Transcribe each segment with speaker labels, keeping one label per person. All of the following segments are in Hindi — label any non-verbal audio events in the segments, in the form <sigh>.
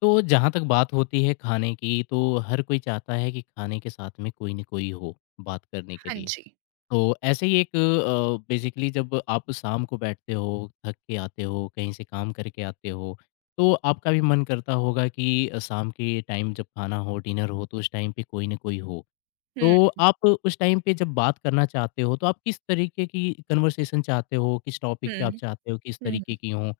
Speaker 1: तो जहाँ तक बात होती है खाने की, तो हर कोई चाहता है कि खाने के साथ में कोई न कोई हो बात करने के
Speaker 2: हाँ
Speaker 1: लिए।
Speaker 2: जी।
Speaker 1: तो ऐसे ही एक बेसिकली जब आप शाम को बैठते हो, थक के आते हो, कहीं से काम करके आते हो, तो आपका भी मन करता होगा कि शाम के टाइम जब खाना हो, डिनर हो, तो उस टाइम पे कोई न कोई हो।
Speaker 2: हुँ,
Speaker 1: तो आप उस टाइम पे जब बात करना चाहते हो, तो आप किस तरीके की कन्वर्सेशन चाहते हो? किस टॉपिक पे आप
Speaker 2: हुँ,
Speaker 1: चाहते हो? किस तरीके
Speaker 2: हुँ,
Speaker 1: की हों?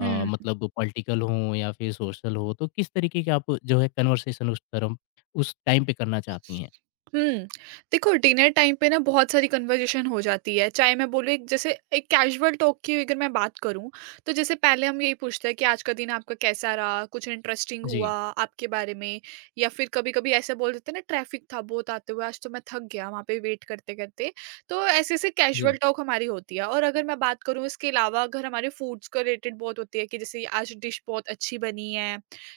Speaker 2: हुँ,
Speaker 1: मतलब पॉलिटिकल हों या फिर सोशल हो, तो किस तरीके के आप जो है कन्वर्सेशन उस तरफ उस टाइम पे करना चाहती हैं?
Speaker 2: हुँ। देखो, डिनर टाइम पे ना बहुत सारी कन्वर्सेशन हो जाती है, चाहे मैं बोलूँ एक जैसे एक कैजुअल टॉक की अगर मैं बात करूँ, तो जैसे पहले हम यही पूछते हैं कि आज का दिन आपका कैसा रहा? कुछ इंटरेस्टिंग हुआ
Speaker 1: जी,
Speaker 2: आपके बारे में? या फिर कभी-कभी ऐसा बोल देते हैं ना, ट्रैफिक था बहुत आते हुए, आज तो मैं थक गया वहाँ पे वेट करते-करते। तो ऐसे-ऐसे कैजुअल
Speaker 1: जी,
Speaker 2: टॉक हमारी होती है। और अगर मैं बात करूँ, इसके अलावा अगर हमारे फूड्स को रिलेटेड बहुत होती है कि जैसे आज डिश बहुत अच्छी बनी है,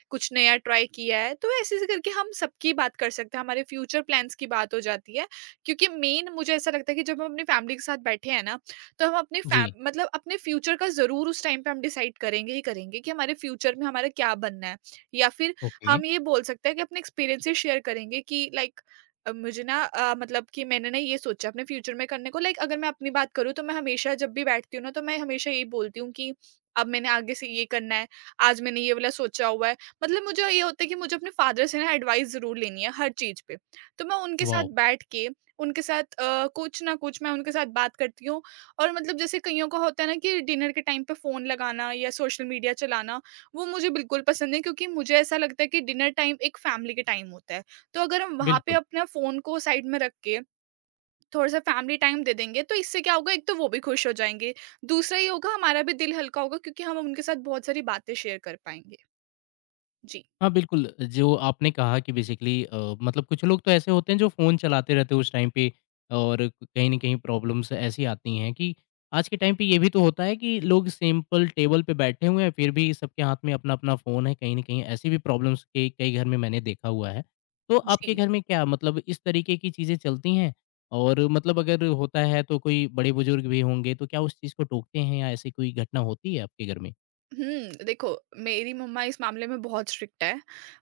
Speaker 2: कुछ नया ट्राई किया है, तो ऐसे ऐसे करके हम सबकी बात कर सकते हैं। हमारे फ्यूचर प्लान्स की बात हो जाती है, क्योंकि मेन मुझे ऐसा लगता है कि जब हम अपनी फैमिली के साथ बैठे हैं ना, तो हम अपने
Speaker 1: जी।
Speaker 2: मतलब अपने फ्यूचर का जरूर उस टाइम पे हम डिसाइड करेंगे ही करेंगे कि हमारे फ्यूचर में हमारा क्या बनना है। या फिर
Speaker 1: ओके,
Speaker 2: हम ये बोल सकते हैं कि अपने एक्सपीरियंसेस शेयर करेंगे कि लाइक मुझे ना मतलब कि मैंने ना ये सोचा अपने फ्यूचर में करने को। लाइक, अगर मैं अपनी बात करूँ, तो मैं हमेशा जब भी बैठती हूँ ना, तो मैं हमेशा यही बोलती हूँ कि अब मैंने आगे से ये करना है, आज मैंने ये वाला सोचा हुआ है। मतलब मुझे ये होता है कि मुझे अपने फादर से ना एडवाइस ज़रूर लेनी है हर चीज़ पे। तो मैं उनके साथ
Speaker 1: वॉव!
Speaker 2: बैठ के, उनके साथ कुछ ना कुछ मैं उनके साथ बात करती हूँ। और मतलब जैसे कइयों का होता है ना, कि डिनर के टाइम पे फ़ोन लगाना या सोशल मीडिया चलाना, वो मुझे बिल्कुल पसंद नहीं, क्योंकि मुझे ऐसा लगता है कि डिनर टाइम एक फैमिली का टाइम होता है। तो अगर हम वहाँ पे
Speaker 1: बिल्कुल।
Speaker 2: अपना फ़ोन को साइड में रख के थोड़ा-सा फैमिली टाइम दे देंगे, तो इससे क्या होगा, एक तो वो भी खुश हो जाएँगे, दूसरा ये होगा हमारा भी दिल हल्का होगा, क्योंकि हम उनके साथ बहुत सारी बातें शेयर कर पाएँगे। जी।
Speaker 1: हाँ, बिल्कुल, जो आपने कहा कि बेसिकली मतलब कुछ लोग तो ऐसे होते हैं जो फ़ोन चलाते रहते हैं उस टाइम पे और कहीं न कहीं प्रॉब्लम्स ऐसी आती हैं कि आज के टाइम पे ये भी तो होता है कि लोग सिंपल टेबल पे बैठे हुए हैं, फिर भी सबके हाथ में अपना-अपना फ़ोन है, कहीं न कहीं ऐसी भी प्रॉब्लम्स कई कई घर में मैंने देखा हुआ है। तो आपके
Speaker 2: जी।
Speaker 1: घर में क्या मतलब इस तरीके की चीज़ें चलती हैं? और मतलब अगर होता है तो कोई बड़े-बुजुर्ग भी होंगे, तो क्या उस चीज़ को टोकते हैं या ऐसी कोई घटना होती है आपके घर में?
Speaker 2: देखो, मेरी मम्मा इस मामले में बहुत स्ट्रिक्ट है।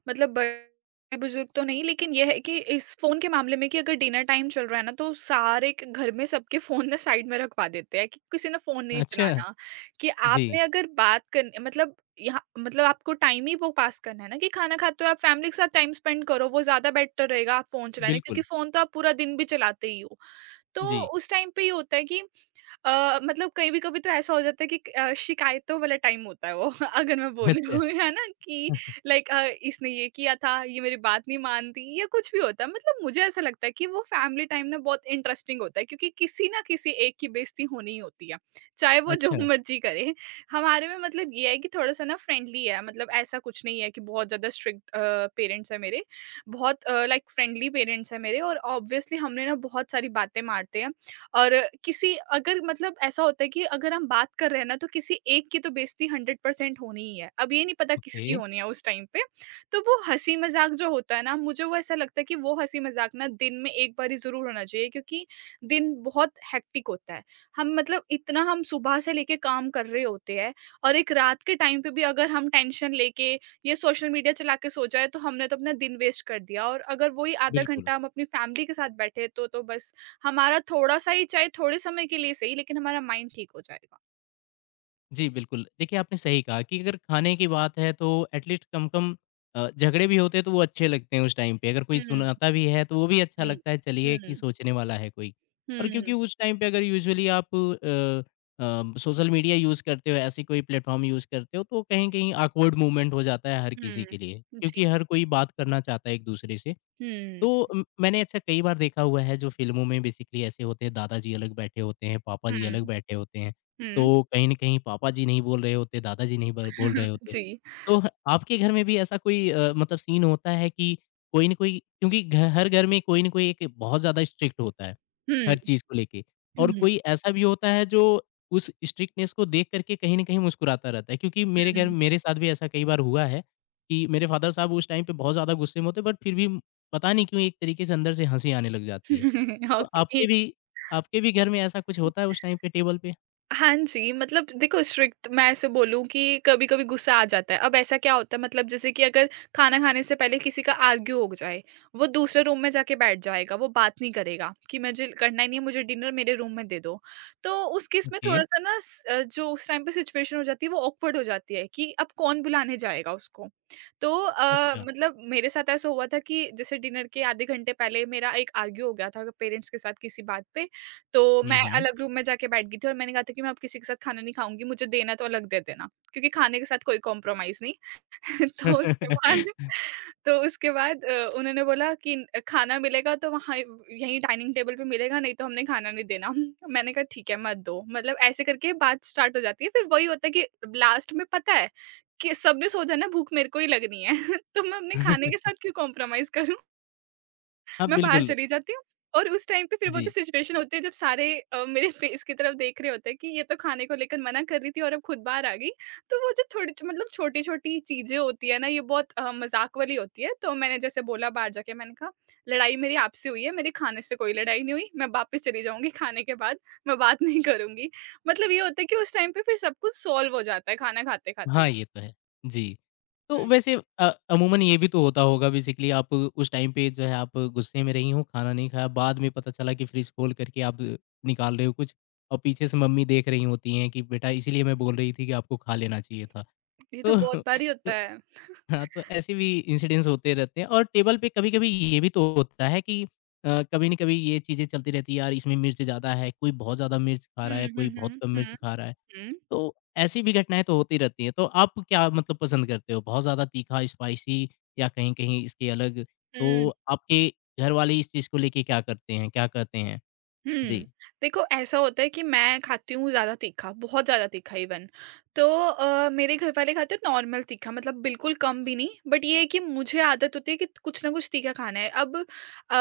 Speaker 2: मतलब बड़े-बुज़ुर्ग तो नहीं, लेकिन ये है कि इस फ़ोन के मामले में, कि अगर डिनर टाइम चल रहा है ना, तो सारे के घर में सबके फ़ोन ना साइड में रखवा देते हैं कि किसी ने फ़ोन नहीं
Speaker 1: अच्छा,
Speaker 2: चलाना। कि
Speaker 1: जी,
Speaker 2: आपने अगर बात करनी, मतलब यहाँ, मतलब आपको टाइम ही वो पास करना है ना, कि खाना खाते हुए आप फ़ैमिली के साथ टाइम स्पेंड करो, वो ज़्यादा बेटर रहेगा आप फ़ोन चलाने, क्योंकि
Speaker 1: बिल्कुल,
Speaker 2: फ़ोन तो आप पूरा दिन भी चलाते ही हो। तो
Speaker 1: जी,
Speaker 2: उस टाइम पे ये होता है कि मतलब कहीं भी कभी तो ऐसा हो जाता है कि शिकायतों वाला टाइम होता है वो। <laughs> अगर मैं
Speaker 1: <laughs> अच्छा।
Speaker 2: बोलूँ, है ना, कि लाइक इसने ये किया था, ये मेरी बात नहीं मानती, या कुछ भी होता है। मतलब मुझे ऐसा लगता है कि वो फैमिली टाइम ना बहुत इंटरेस्टिंग होता है, क्योंकि किसी ना किसी एक की बेइज़्ज़ती होनी ही होती है, चाहे वो जो
Speaker 1: अच्छा।
Speaker 2: <laughs> मर्ज़ी करे। हमारे में मतलब ये है कि थोड़ा-सा ना फ्रेंडली है, मतलब ऐसा कुछ नहीं है कि बहुत ज़्यादा स्ट्रिक्ट पेरेंट्स हैं मेरे। बहुत लाइक फ्रेंडली पेरेंट्स हैं मेरे, और ऑब्वियसली हमने ना बहुत सारी बातें मारते हैं। और किसी अगर मतलब ऐसा होता है कि अगर हम बात कर रहे हैं ना, तो किसी एक की तो बेइज़्ज़ती 100% होनी ही है। अब ये नहीं पता किसकी
Speaker 1: ओके,
Speaker 2: होनी है उस टाइम पे। तो वो हँसी-मज़ाक जो होता है ना, मुझे वो ऐसा लगता है कि वो हँसी-मज़ाक ना दिन में एक बारी ज़रूर होना चाहिए, क्योंकि दिन बहुत हेक्टिक होता है। हम मतलब इतना हम सुबह से लेके काम कर रहे होते हैं, और एक रात के टाइम पे भी अगर हम टेंशन लेके ये सोशल मीडिया चला के सो जाए, तो हमने तो अपना दिन वेस्ट कर दिया। और अगर वही आधा
Speaker 1: बिल्कुल।
Speaker 2: घंटा हम अपनी फैमिली के साथ बैठे, तो बस हमारा थोड़ा-सा ही, चाहे थोड़े समय के लिए सही, लेकिन हमारा माइंड ठीक हो जाएगा।
Speaker 1: जी, बिल्कुल। देखिए, आपने सही कहा कि अगर खाने की बात है तो एटलीस्ट कम-कम झगड़े भी होते हैं तो वो अच्छे लगते हैं उस टाइम पे। अगर कोई
Speaker 2: हुँ,
Speaker 1: सुनाता भी है तो वो भी अच्छा
Speaker 2: हुँ,
Speaker 1: लगता है चलिए कि
Speaker 2: हुँ,
Speaker 1: सोचने वाला है कोई। और क्योंकि
Speaker 2: हुँ,
Speaker 1: उस टाइम पे अगर यूजुअली आप सोशल मीडिया यूज़ करते हो, ऐसी कोई प्लेटफ़ॉर्म यूज़ करते हो तो कहीं न कहीं ऑकवर्ड मूवमेंट हो जाता है हर किसी
Speaker 2: हुँ,
Speaker 1: के लिए। क्योंकि
Speaker 2: जी।
Speaker 1: हर कोई बात करना चाहता है एक-दूसरे से।
Speaker 2: हुँ,
Speaker 1: तो मैंने अच्छा कई बार देखा हुआ है जो फ़िल्मों में बेसिकली ऐसे होते हैं दादाजी अलग बैठे होते हैं, पापा
Speaker 2: हुँ,
Speaker 1: जी अलग बैठे होते हैं।
Speaker 2: हुँ,
Speaker 1: तो कहीं न कहीं पापा जी नहीं बोल रहे होते, दादाजी नहीं ब बोल रहे
Speaker 2: <laughs>
Speaker 1: होते।
Speaker 2: जी।
Speaker 1: तो ह आपके घर में भी ऐसा कोई मतलब सीन होता है कि कोई न कोई क्योंकि घ हर घर में कोई न कोई एक बहुत ज़्यादा स्ट्रिक्ट होता है,
Speaker 2: हुँ,
Speaker 1: हर चीज़ को लेके
Speaker 2: हुँ,
Speaker 1: और
Speaker 2: हुँ।
Speaker 1: कोई ऐसा भी होता है जो उस स्ट्रिक्टनेस को देख कर के कहीं न कहीं मुस्कुराता रहता है। क्योंकि मेरे घर मेरे साथ भी ऐसा कई बार हुआ है कि मेरे फ़ादर साहब उस टाइम पे बहुत ज़्यादा गुस्से में होते बट फिर भी पता नहीं क्यों एक तरीके से अंदर से हँसी आने लग जाती है।
Speaker 2: <laughs>
Speaker 1: तो
Speaker 2: ओके।
Speaker 1: आपके भी घर में ऐसा कुछ होता है उस टाइम पे टेबल पे?
Speaker 2: हाँ जी, मतलब देखो, स्ट्रिक्ट मैं ऐसे बोलूँ कि कभी-कभी गुस्सा आ जाता है। अब ऐसा क्या होता है, मतलब जैसे कि अगर खाना खाने से पहले किसी का आर्ग्यू हो जाए, वो दूसरे रूम में जाके बैठ जाएगा, वो बात नहीं करेगा कि मुझे करना ही नहीं है, मुझे डिनर मेरे रूम में दे दो। तो उस केस में
Speaker 1: ओके,
Speaker 2: थोड़ा-सा ना जो उस टाइम पे सिचुएशन हो जाती है वो ऑकवर्ड हो जाती है कि अब कौन बुलाने जाएगा उसको। तो
Speaker 1: अच्छा।
Speaker 2: मतलब मेरे साथ ऐसा हुआ था कि जैसे डिनर के आधे घंटे पहले मेरा एक आर्ग्यू हो गया था पेरेंट्स के साथ किसी बात पे। तो
Speaker 1: हुँ,
Speaker 2: मैं
Speaker 1: हुँ।
Speaker 2: अलग रूम में जाके बैठ गई थी, और मैंने कहा था कि मैं अब किसी के साथ खाना नहीं खाऊँगी, मुझे देना तो अलग दे देना, क्योंकि खाने के साथ कोई कॉम्प्रोमाइज़ नहीं। <laughs> तो उसके बाद
Speaker 1: <laughs>
Speaker 2: तो उसके बाद उन्होंने बोला कि खाना मिलेगा तो वहाँ, यहीं डाइनिंग टेबल पे मिलेगा, नहीं तो हमने खाना नहीं देना। <laughs> मैंने कहा ठीक है मत दो। मतलब ऐसे करके बात स्टार्ट हो जाती है, फिर वही होता है कि लास्ट में पता है कि सबने सो जाना, भूख मेरे को ही लगनी है, <laughs> तो मैं अपने खाने <laughs> के साथ क्यों कॉम्प्रोमाइज़ करूँ?
Speaker 1: हाँ,
Speaker 2: मैं बाहर
Speaker 1: बिल्कुल।
Speaker 2: चली जाती हूँ, और उस टाइम पे फिर वो जो
Speaker 1: जी।
Speaker 2: सिचुएशन होती है जब सारे मेरे फेस की तरफ देख रहे होते हैं कि ये तो खाने को लेकर मना कर रही थी, और अब खुद बाहर आ गई। तो वो जो थोड़ी मतलब छोटी-छोटी चीज़ें होती है ना, ये बहुत मज़ाक वाली होती है। तो मैंने जैसे बोला बाहर जाके, मैंने कहा, "लड़ाई मेरी आपसे हुई है, मेरे खाने से कोई लड़ाई नहीं हुई। मैं वापस चली जाऊँगी खाने के बाद, मैं बात नहीं करूँगी।" मतलब ये होता है कि उस टाइम पे फिर सब कुछ सॉल्व हो जाता है खाना खाते-खाते
Speaker 1: हाँ,
Speaker 2: ही।
Speaker 1: ये तो है। जी। तो
Speaker 2: हुँ,
Speaker 1: वैसे अमूमन ये भी तो होता होगा बेसिकली आप उस टाइम पे जो है आप गुस्से में रही हो, खाना नहीं खाया, बाद में पता चला कि फ्रिज खोल करके आप निकाल रहे हो कुछ और पीछे से मम्मी देख रही होती हैं कि बेटा इसीलिए मैं बोल रही थी कि आपको खा लेना चाहिए था।
Speaker 2: ये तो
Speaker 1: तो
Speaker 2: बहुत बार ही होता
Speaker 1: <laughs>
Speaker 2: है।
Speaker 1: हाँ, तो ऐसे भी इंसिडेंट्स होते रहते हैं और टेबल पे कभी-कभी ये भी तो होता है कि कभी न कभी ये चीज़ें चलती रहती है, यार इसमें मिर्च ज़्यादा है, कोई बहुत ज़्यादा मिर्च खा
Speaker 2: हुँ,
Speaker 1: रहा है, कोई
Speaker 2: हुँ,
Speaker 1: बहुत
Speaker 2: हुँ,
Speaker 1: कम मिर्च
Speaker 2: हुँ,
Speaker 1: खा रहा है।
Speaker 2: हुँ।
Speaker 1: तो ऐसी भी घटनाएँ तो होती रहती हैं। तो आप क्या मतलब पसंद करते हो? बहुत ज़्यादा तीखा, स्पाइसी या कहीं-कहीं इसके अलग?
Speaker 2: हुँ।
Speaker 1: तो आपके घर वाले इस चीज़ को लेके क्या करते हैं क्या कहते हैं? जी।
Speaker 2: हुँ। देखो, ऐसा होता है कि मैं खाती हूँ ज़्यादा तीखा, बहुत ज़्यादा तीखा इवन। तो मेरे घर वाले खाते हैं नॉर्मल तीखा, मतलब बिल्कुल कम भी नहीं, बट ये है कि मुझे आदत होती है कि कुछ ना कुछ तीखा खाना है। अब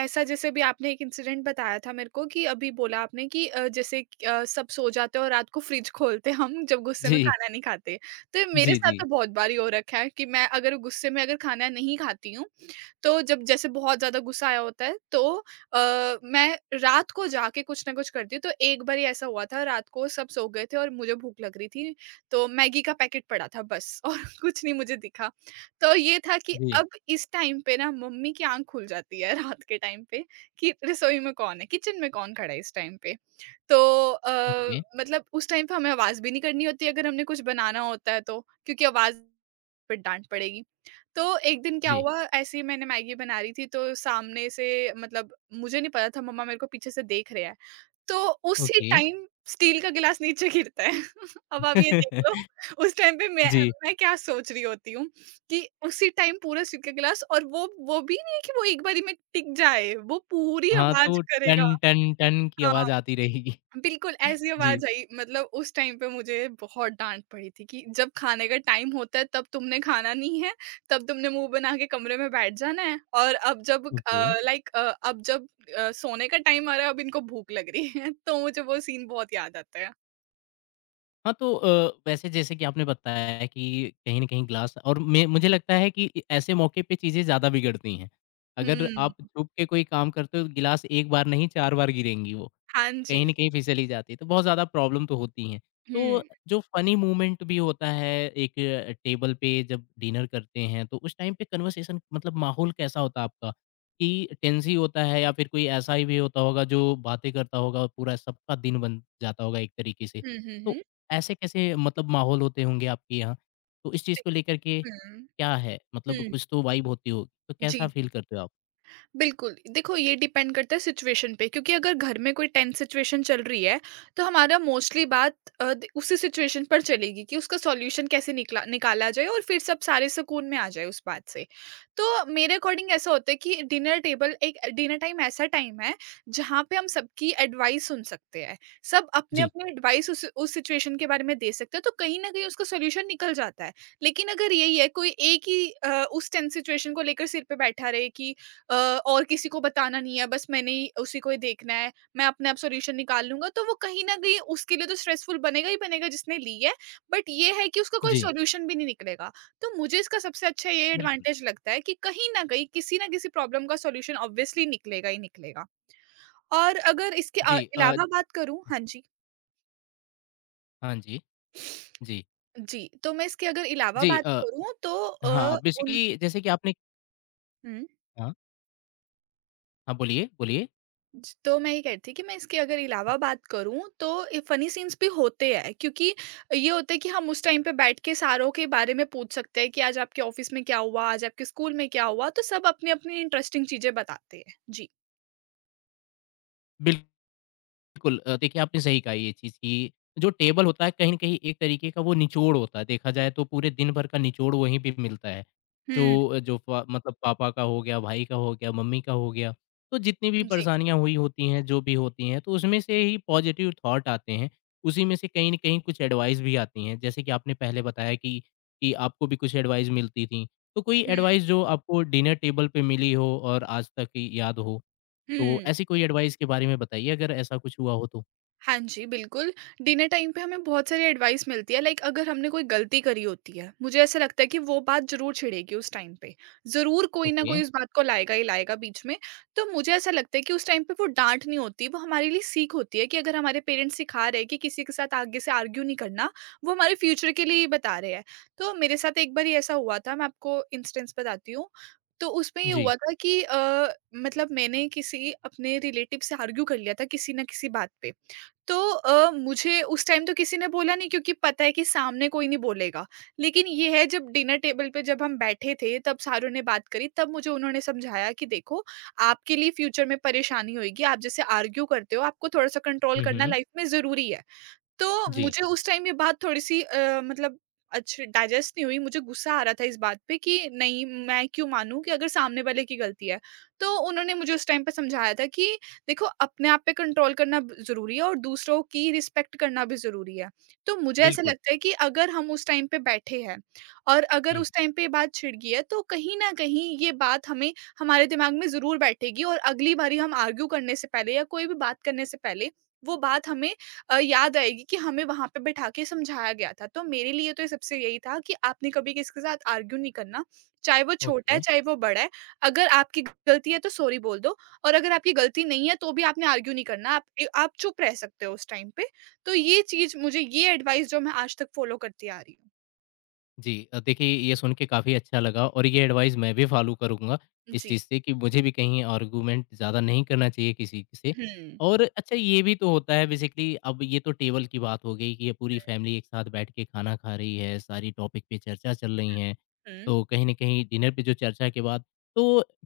Speaker 2: ऐसा जैसे अभी आपने एक इंसिडेंट बताया था मेरे को, कि अभी बोला आपने कि जैसे कि, सब सो जाते हैं और रात को फ्रिज खोलते हैं हम जब गुस्से
Speaker 1: जी।
Speaker 2: में खाना नहीं खाते। तो ये मेरे
Speaker 1: जी,
Speaker 2: साथ
Speaker 1: जी।
Speaker 2: तो बहुत बारी हो रखा है कि मैं अगर गुस्से में अगर खाना नहीं खाती हूँ, तो जब जैसे बहुत ज़्यादा गुस्सा आया होता है, तो अ, मैं रात को जाके कुछ ना कुछ करती हूँ। तो एक बारी ऐसा हुआ था, रात को सब सो गए थे और मुझे भूख लग रही थी, तो मैगी का पैकेट पड़ा था बस, और <laughs> कुछ नहीं मुझे दिखा। तो ये था कि
Speaker 1: जी।
Speaker 2: अब इस टाइम पे ना मम्मी की आँख खुल जाती है <laughs> रात के टाइम पे, कि रसोई में कौन है, किचन में कौन खड़ा है इस टाइम पे। तो अ,
Speaker 1: ओके।
Speaker 2: मतलब उस टाइम पे हमें आवाज़ भी नहीं करनी होती अगर हमने कुछ बनाना होता है तो, क्योंकि आवाज़ फिर डाँट पड़ेगी। तो एक दिन क्या
Speaker 1: जी।
Speaker 2: हुआ, ऐसे ही मैंने मैगी बना रही थी, तो सामने से मतलब मुझे नहीं पता था मम्मा मेरे को पीछे से देख रहे हैं। तो उसी
Speaker 1: ओके।
Speaker 2: टाइम स्टील का गिलास नीचे गिरता है। <laughs> अब आप ये देख लो,
Speaker 1: <laughs>
Speaker 2: उस टाइम पे मैं
Speaker 1: जी।
Speaker 2: मैं क्या सोच रही होती हूँ कि उसी टाइम पूरा स्टील का गिलास, और वो भी नहीं है कि वो एक बारी में टिक जाए, वो पूरी
Speaker 1: हाँ,
Speaker 2: आवाज
Speaker 1: तो
Speaker 2: करेगा।
Speaker 1: टन, टन, टन की
Speaker 2: हाँ।
Speaker 1: आवाज़ आती रहेगी।
Speaker 2: बिल्कुल, ऐसी
Speaker 1: जी।
Speaker 2: आवाज़ आई। मतलब उस टाइम पे मुझे बहुत डाँट पड़ी थी कि जब खाने का टाइम होता है तब तुमने खाना नहीं है, तब तुमने मुँह बना के कमरे में बैठ जाना है, और अब जब
Speaker 1: ओके।
Speaker 2: लाइक अब जब सोने का टाइम आ रहा है अब इनको भूख लग रही है। <laughs> तो मुझे वो सीन बहुत याद आता है।
Speaker 1: हाँ, तो वैसे जैसे कि आपने बताया है कि कहीं न कहीं ग्लास और मैं मुझे लगता है कि ऐसे मौके पे चीज़ें ज़्यादा बिगड़ती हैं। अगर
Speaker 2: हुँ।
Speaker 1: आप छुप के कोई काम करते हो तो गिलास 1 बार नहीं 4 बार गिरेंगी वो।
Speaker 2: हाँ
Speaker 1: कहीं न
Speaker 2: जी।
Speaker 1: कहीं फिसली जाती है, तो बहुत ज़्यादा प्रॉब्लम तो होती हैं।
Speaker 2: हुँ।
Speaker 1: तो जो फ़नी मोमेंट भी होता है एक टेबल पे जब डिनर करते हैं, तो उस टाइम पे कन्वर्सेशन मतलब माहौल कैसा होता है आपका? कि टेंस ही होता है या फिर कोई ऐसा ही भी होता होगा जो बातें करता होगा और पूरा सबका दिन बन जाता होगा एक तरीके से?
Speaker 2: हुँ, हुँ,
Speaker 1: तो
Speaker 2: हुँ।
Speaker 1: ऐसे कैसे मतलब माहौल होते होंगे आपके यहाँ? तो इस चीज़ को लेकर के
Speaker 2: हुँ।
Speaker 1: क्या है? मतलब
Speaker 2: हुँ,
Speaker 1: कुछ तो वाइब होती होगी, तो
Speaker 2: जी।
Speaker 1: कैसा फ़ील करते हो आप?
Speaker 2: बिल्कुल, देखो, ये डिपेंड करता है सिचुएशन पे, क्योंकि अगर घर में कोई टेंस सिचुएशन चल रही है, तो हमारा मोस्टली बात अ, द उसी सिचुएशन पर चलेगी कि उसका सॉल्यूशन कैसे निकला निकाला जाए, और फिर सब सारे सुकून में आ जाए उस बात से। तो मेरे अकॉर्डिंग ऐसा होता है कि डिनर टेबल एक डिनर टाइम ऐसा टाइम है, जहाँ पे हम सबकी एडवाइस सुन सकते हैं। सब
Speaker 1: जी,
Speaker 2: अपने-अपने एडवाइस उस सिचुएशन के बारे में दे सकते हैं, तो कहीं न कहीं उसका सॉल्यूशन निकल जाता है। लेकिन अगर यही है कोई एक ही उस टेंस सिचुएशन को लेकर सिर पे बैठा रहे कि अ, और किसी को बताना नहीं है, बस मैंने ही उसी को ही देखना है, मैं अपने आप सॉल्यूशन निकाल लूँगा, तो वो कहीं न कहीं उसके लिए तो स्ट्रेसफुल बनेगा ही बनेगा जिसने ली है, बट ये है कि उसका कोई
Speaker 1: जी,
Speaker 2: सॉल्यूशन भी नहीं निकलेगा। तो मुझे इसका सबसे अच्छा ये
Speaker 1: बिल्कुल।
Speaker 2: एडवांटेज लगता है कि कहीं न कहीं किसी न किसी प्रॉब्लम का सॉल्यूशन ऑब्वियसली निकलेगा ही निकलेगा। और अगर इसके
Speaker 1: जी,
Speaker 2: इलावा बात करूँ। हाँ जी।
Speaker 1: हाँ जी, जी।
Speaker 2: जी, तो मैं इसके अगर इलावा
Speaker 1: जी
Speaker 2: बात
Speaker 1: अ
Speaker 2: करूँ तो
Speaker 1: हाँ, बेसिकली जैसे कि आपने
Speaker 2: हुँ।
Speaker 1: हाँ, हाँ बोलिए, बोलिए।
Speaker 2: तो मैं ये कह रही थी कि मैं इसके अगर अलावा बात करूं तो फनी सीन्स भी होते हैं, क्योंकि ये होता है कि हम उस टाइम पे बैठ के सारों के बारे में पूछ सकते हैं कि आज आपके ऑफिस में क्या हुआ, आज आपके स्कूल में क्या हुआ, तो सब अपनी अपनी इंटरेस्टिंग चीजें बताते हैं। जी।
Speaker 1: बिल बिल्कुल देखिए आपने सही कहा ये चीज़ कि जो टेबल होता है कहीं न कहीं एक तरीके का वो निचोड़ होता है। देखा जाए तो पूरे दिन भर का निचोड़ वहीं पे मिलता है।
Speaker 2: हम्म।
Speaker 1: जो जो प मतलब पापा का हो गया, भाई का हो गया, मम्मी का हो गया। तो जितनी भी
Speaker 2: जी।
Speaker 1: परेशानियाँ हुई होती हैं, जो भी होती हैं, तो उसमें से ही पॉज़िटिव थॉट आते हैं। उसी में से कहीं न कहीं कुछ एडवाइस भी आती हैं। जैसे कि आपने पहले बताया कि आपको भी कुछ एडवाइस मिलती थी। तो कोई
Speaker 2: हम्म।
Speaker 1: एडवाइस जो आपको डिनर टेबल पे मिली हो और आज तक याद हो? तो
Speaker 2: हम्म।
Speaker 1: ऐसी कोई एडवाइस के बारे में बताइए अगर ऐसा कुछ हुआ हो तो?
Speaker 2: हाँ जी, बिल्कुल। डिनर टाइम पे हमें बहुत सारी एडवाइस मिलती है, लाइक अगर हमने कोई गलती करी होती है, मुझे ऐसा लगता है कि वो बात ज़रूर छिड़ेगी उस टाइम पे। ज़रूर कोई ना
Speaker 1: ओके।
Speaker 2: कोई उस बात को लाएगा ही लाएगा बीच में। तो मुझे ऐसा लगता है कि उस टाइम पे वो डाँट नहीं होती, वो हमारे लिए सीख होती है कि अगर हमारे पेरेंट्स सिखा रहे हैं कि किसी के साथ आगे से आर्ग्यू नहीं करना, वो हमारे फ्यूचर के लिए ही बता रहे हैं। तो मेरे साथ एक बार ही ऐसा हुआ था, मैं आपको इंस्टेंस बताती हूँ। तो उसमें ये
Speaker 1: जी।
Speaker 2: हुआ था कि मतलब मैंने किसी अपने रिलेटिव से आर्ग्यू कर लिया था किसी ना किसी बात पे। तो मुझे उस टाइम तो किसी ने बोला नहीं, क्योंकि पता है कि सामने कोई नहीं बोलेगा। लेकिन ये है जब डिनर टेबल पे जब हम बैठे थे, तब सारों ने बात करी, तब मुझे उन्होंने समझाया कि देखो, आपके लिए फ्यूचर में परेशानी होएगी, आप जैसे आर्ग्यू करते हो, आपको थोड़ा-सा कंट्रोल
Speaker 1: हुँ,
Speaker 2: करना
Speaker 1: हुँ।
Speaker 2: लाइफ में ज़रूरी है। तो
Speaker 1: जी,
Speaker 2: मुझे उस टाइम ये बात थोड़ी-सी मतलब अच्छी डाइजेस्ट नहीं हुई, मुझे गुस्सा आ रहा था इस बात पे कि नहीं, मैं क्यों मानूँ, कि अगर सामने वाले की गलती है। तो उन्होंने मुझे उस टाइम पे समझाया था कि देखो, अपने आप पे कंट्रोल करना ब ज़रूरी है और दूसरों की रिस्पेक्ट करना भी ज़रूरी है। तो मुझे ऐसा
Speaker 1: बिल्कुल।
Speaker 2: लगता है कि अगर हम उस टाइम पे बैठे हैं और अगर
Speaker 1: हुँ,
Speaker 2: उस टाइम पे ये बात छिड़ गई है, तो कहीं न कहीं ये बात हमें हमारे दिमाग में ज़रूर बैठेगी और अगली बारी हम आर्ग्यू करने से पहले या कोई भी बात करने से पहले वो बात हमें याद आएगी कि हमें वहाँ पे बैठा के समझाया गया था। तो मेरे लिए तो ये सबसे यही था कि आपने कभी किसी के साथ आर्ग्यू नहीं करना, चाहे वो छोटा
Speaker 1: ओके।
Speaker 2: है, चाहे वो बड़ा है। अगर आपकी गलती है तो सॉरी बोल दो और अगर आपकी गलती नहीं है तो भी आपने आर्ग्यू नहीं करना। आप चुप रह सकते हो उस टाइम पे। तो ये चीज़ मुझे, ये एडवाइस जो मैं आज तक फॉलो करती आ रही हूँ।
Speaker 1: जी, देखिए ये सुन के काफ़ी अच्छा लगा और ये एडवाइस मैं भी फॉलो करूँगा इस
Speaker 2: जी।
Speaker 1: चीज़ से कि मुझे भी कहीं आर्गुमेंट ज़्यादा नहीं करना चाहिए किसी से।
Speaker 2: हुँ।
Speaker 1: और अच्छा ये भी तो होता है बेसिकली अब ये तो टेबल की बात हो गई कि ये पूरी फैमिली एक साथ बैठ के खाना खा रही है, सारी टॉपिक पे चर्चा चल रही है।
Speaker 2: हुँ,
Speaker 1: तो कहीं न कहीं डिनर पे जो चर्चा के बाद तो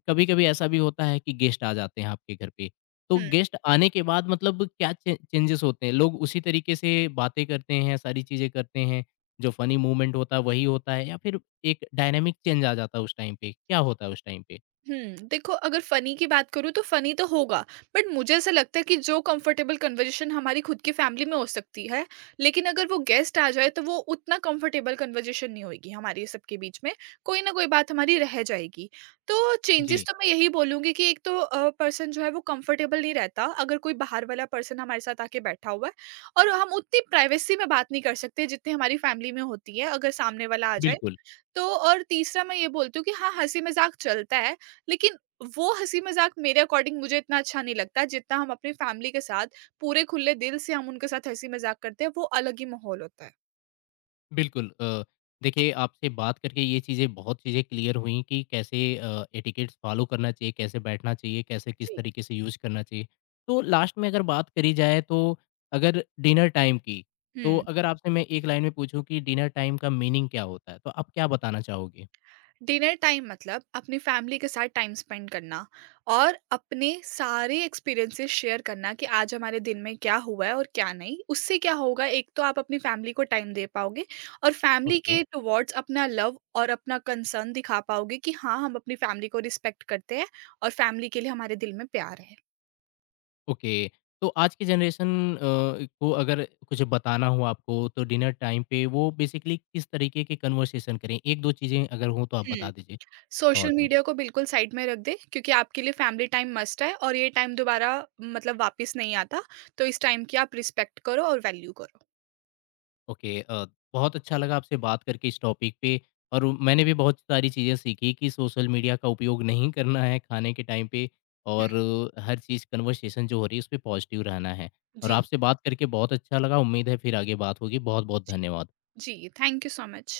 Speaker 1: कभी-कभी ऐसा भी होता है कि गेस्ट आ जाते हैं आपके घर पे। तो
Speaker 2: हुँ।
Speaker 1: गेस्ट आने के बाद मतलब क्या चे चेंजेस होते हैं? लोग उसी तरीके से बातें करते हैं, सारी चीज़ें करते हैं जो फनी मूवमेंट होता है वही होता है या फिर एक डायनामिक चेंज आ जाता है उस टाइम पे, क्या होता है उस टाइम पे?
Speaker 2: हुँ, देखो अगर फ़नी की बात करूँ तो फ़नी तो होगा, बट मुझे ऐसा लगता है कि जो कंफ़र्टेबल कन्वर्सेशन हमारी खुद की फ़ैमिली में हो सकती है, लेकिन अगर वो गेस्ट आ जाए तो वो उतना कंफ़र्टेबल कन्वर्सेशन नहीं होएगी हमारी सबके बीच में, कोई ना कोई बात हमारी रह जाएगी। तो
Speaker 1: जी,
Speaker 2: चेंजेस तो मैं यही बोलूँगी कि एक तो पर्सन जो है वो कंफ़र्टेबल नहीं रहता अगर कोई बाहर वाला पर्सन हमारे साथ आके बैठा हुआ है और हम उतनी प्राइवेसी में बात नहीं कर सकते जितनी हमारी फ़ैमिली में होती है अगर सामने वाला आ जाए,
Speaker 1: बिल्कुल,
Speaker 2: तो और तीसरा मैं ये बोलती हूँ कि हाँ, हँसी-मज़ाक चलता है, लेकिन वो हँसी-मज़ाक मेरे अकॉर्डिंग मुझे इतना अच्छा नहीं लगता, जितना हम अपनी फैमिली के साथ पूरे खुले दिल से हम उनके साथ हँसी-मज़ाक करते हैं, वो अलग ही माहौल होता है।
Speaker 1: बिल्कुल अ, देखिए आपसे बात करके ये चीज़ें बहुत चीज़ें क्लियर हुई कि कैसे एटिकेट्स फॉलो करना चाहिए, कैसे बैठना चाहिए, कैसे किस
Speaker 2: जी।
Speaker 1: तरीके से यूज़ करना चाहिए। तो लास्ट में अगर बात करी जाए तो अगर डिनर टाइम की, तो
Speaker 2: हुँ।
Speaker 1: अगर आपसे मैं एक लाइन में पूछूँ कि डिनर टाइम का मीनिंग क्या होता है? तो आप क्या बताना चाहोगे?
Speaker 2: डिनर टाइम मतलब अपनी फैमिली के साथ टाइम स्पेंड करना और अपने सारे एक्सपीरियंसेस शेयर करना कि आज हमारे दिन में क्या हुआ है और क्या नहीं। उससे क्या होगा, एक तो आप अपनी फैमिली को टाइम दे पाओगे और फैमिली
Speaker 1: ओके।
Speaker 2: के टुवर्ड्स अपना लव और अपना कंसर्न दिखा पाओगे कि हाँ, हम अपनी फैमिली को रिस्पेक्ट करते हैं और फैमिली के लिए हमारे दिल में प्यार है।
Speaker 1: ओके। तो आज की जनरेशन अ, को अगर कुछ बताना हो आपको तो डिनर टाइम पे वो बेसिकली किस तरीके की कन्वर्सेशन करें? 1-2 चीज़ें अगर हों तो आप
Speaker 2: हम्म।
Speaker 1: बता दीजिए
Speaker 2: सोशल
Speaker 1: शॉर्ट में।
Speaker 2: मीडिया को बिल्कुल साइड में रख दे, क्योंकि आपके लिए फैमिली टाइम मस्ट है और ये टाइम दोबारा मतलब वापस नहीं आता, तो इस टाइम की आप रिस्पेक्ट करो और वैल्यू करो।
Speaker 1: ओके अ, बहुत अच्छा लगा आपसे बात करके इस टॉपिक पे और मैंने भी बहुत सारी चीज़ें सीखी कि सोशल मीडिया का उपयोग नहीं करना है खाने के टाइम पे और हर चीज़ कन्वर्सेशन जो हो रही है उसपे पॉजिटिव रहना है। और
Speaker 2: जी।
Speaker 1: आपसे बात करके बहुत अच्छा लगा, उम्मीद है फिर आगे बात होगी। बहुत-बहुत
Speaker 2: जी।
Speaker 1: धन्यवाद।
Speaker 2: जी, थैंक यू सो मच।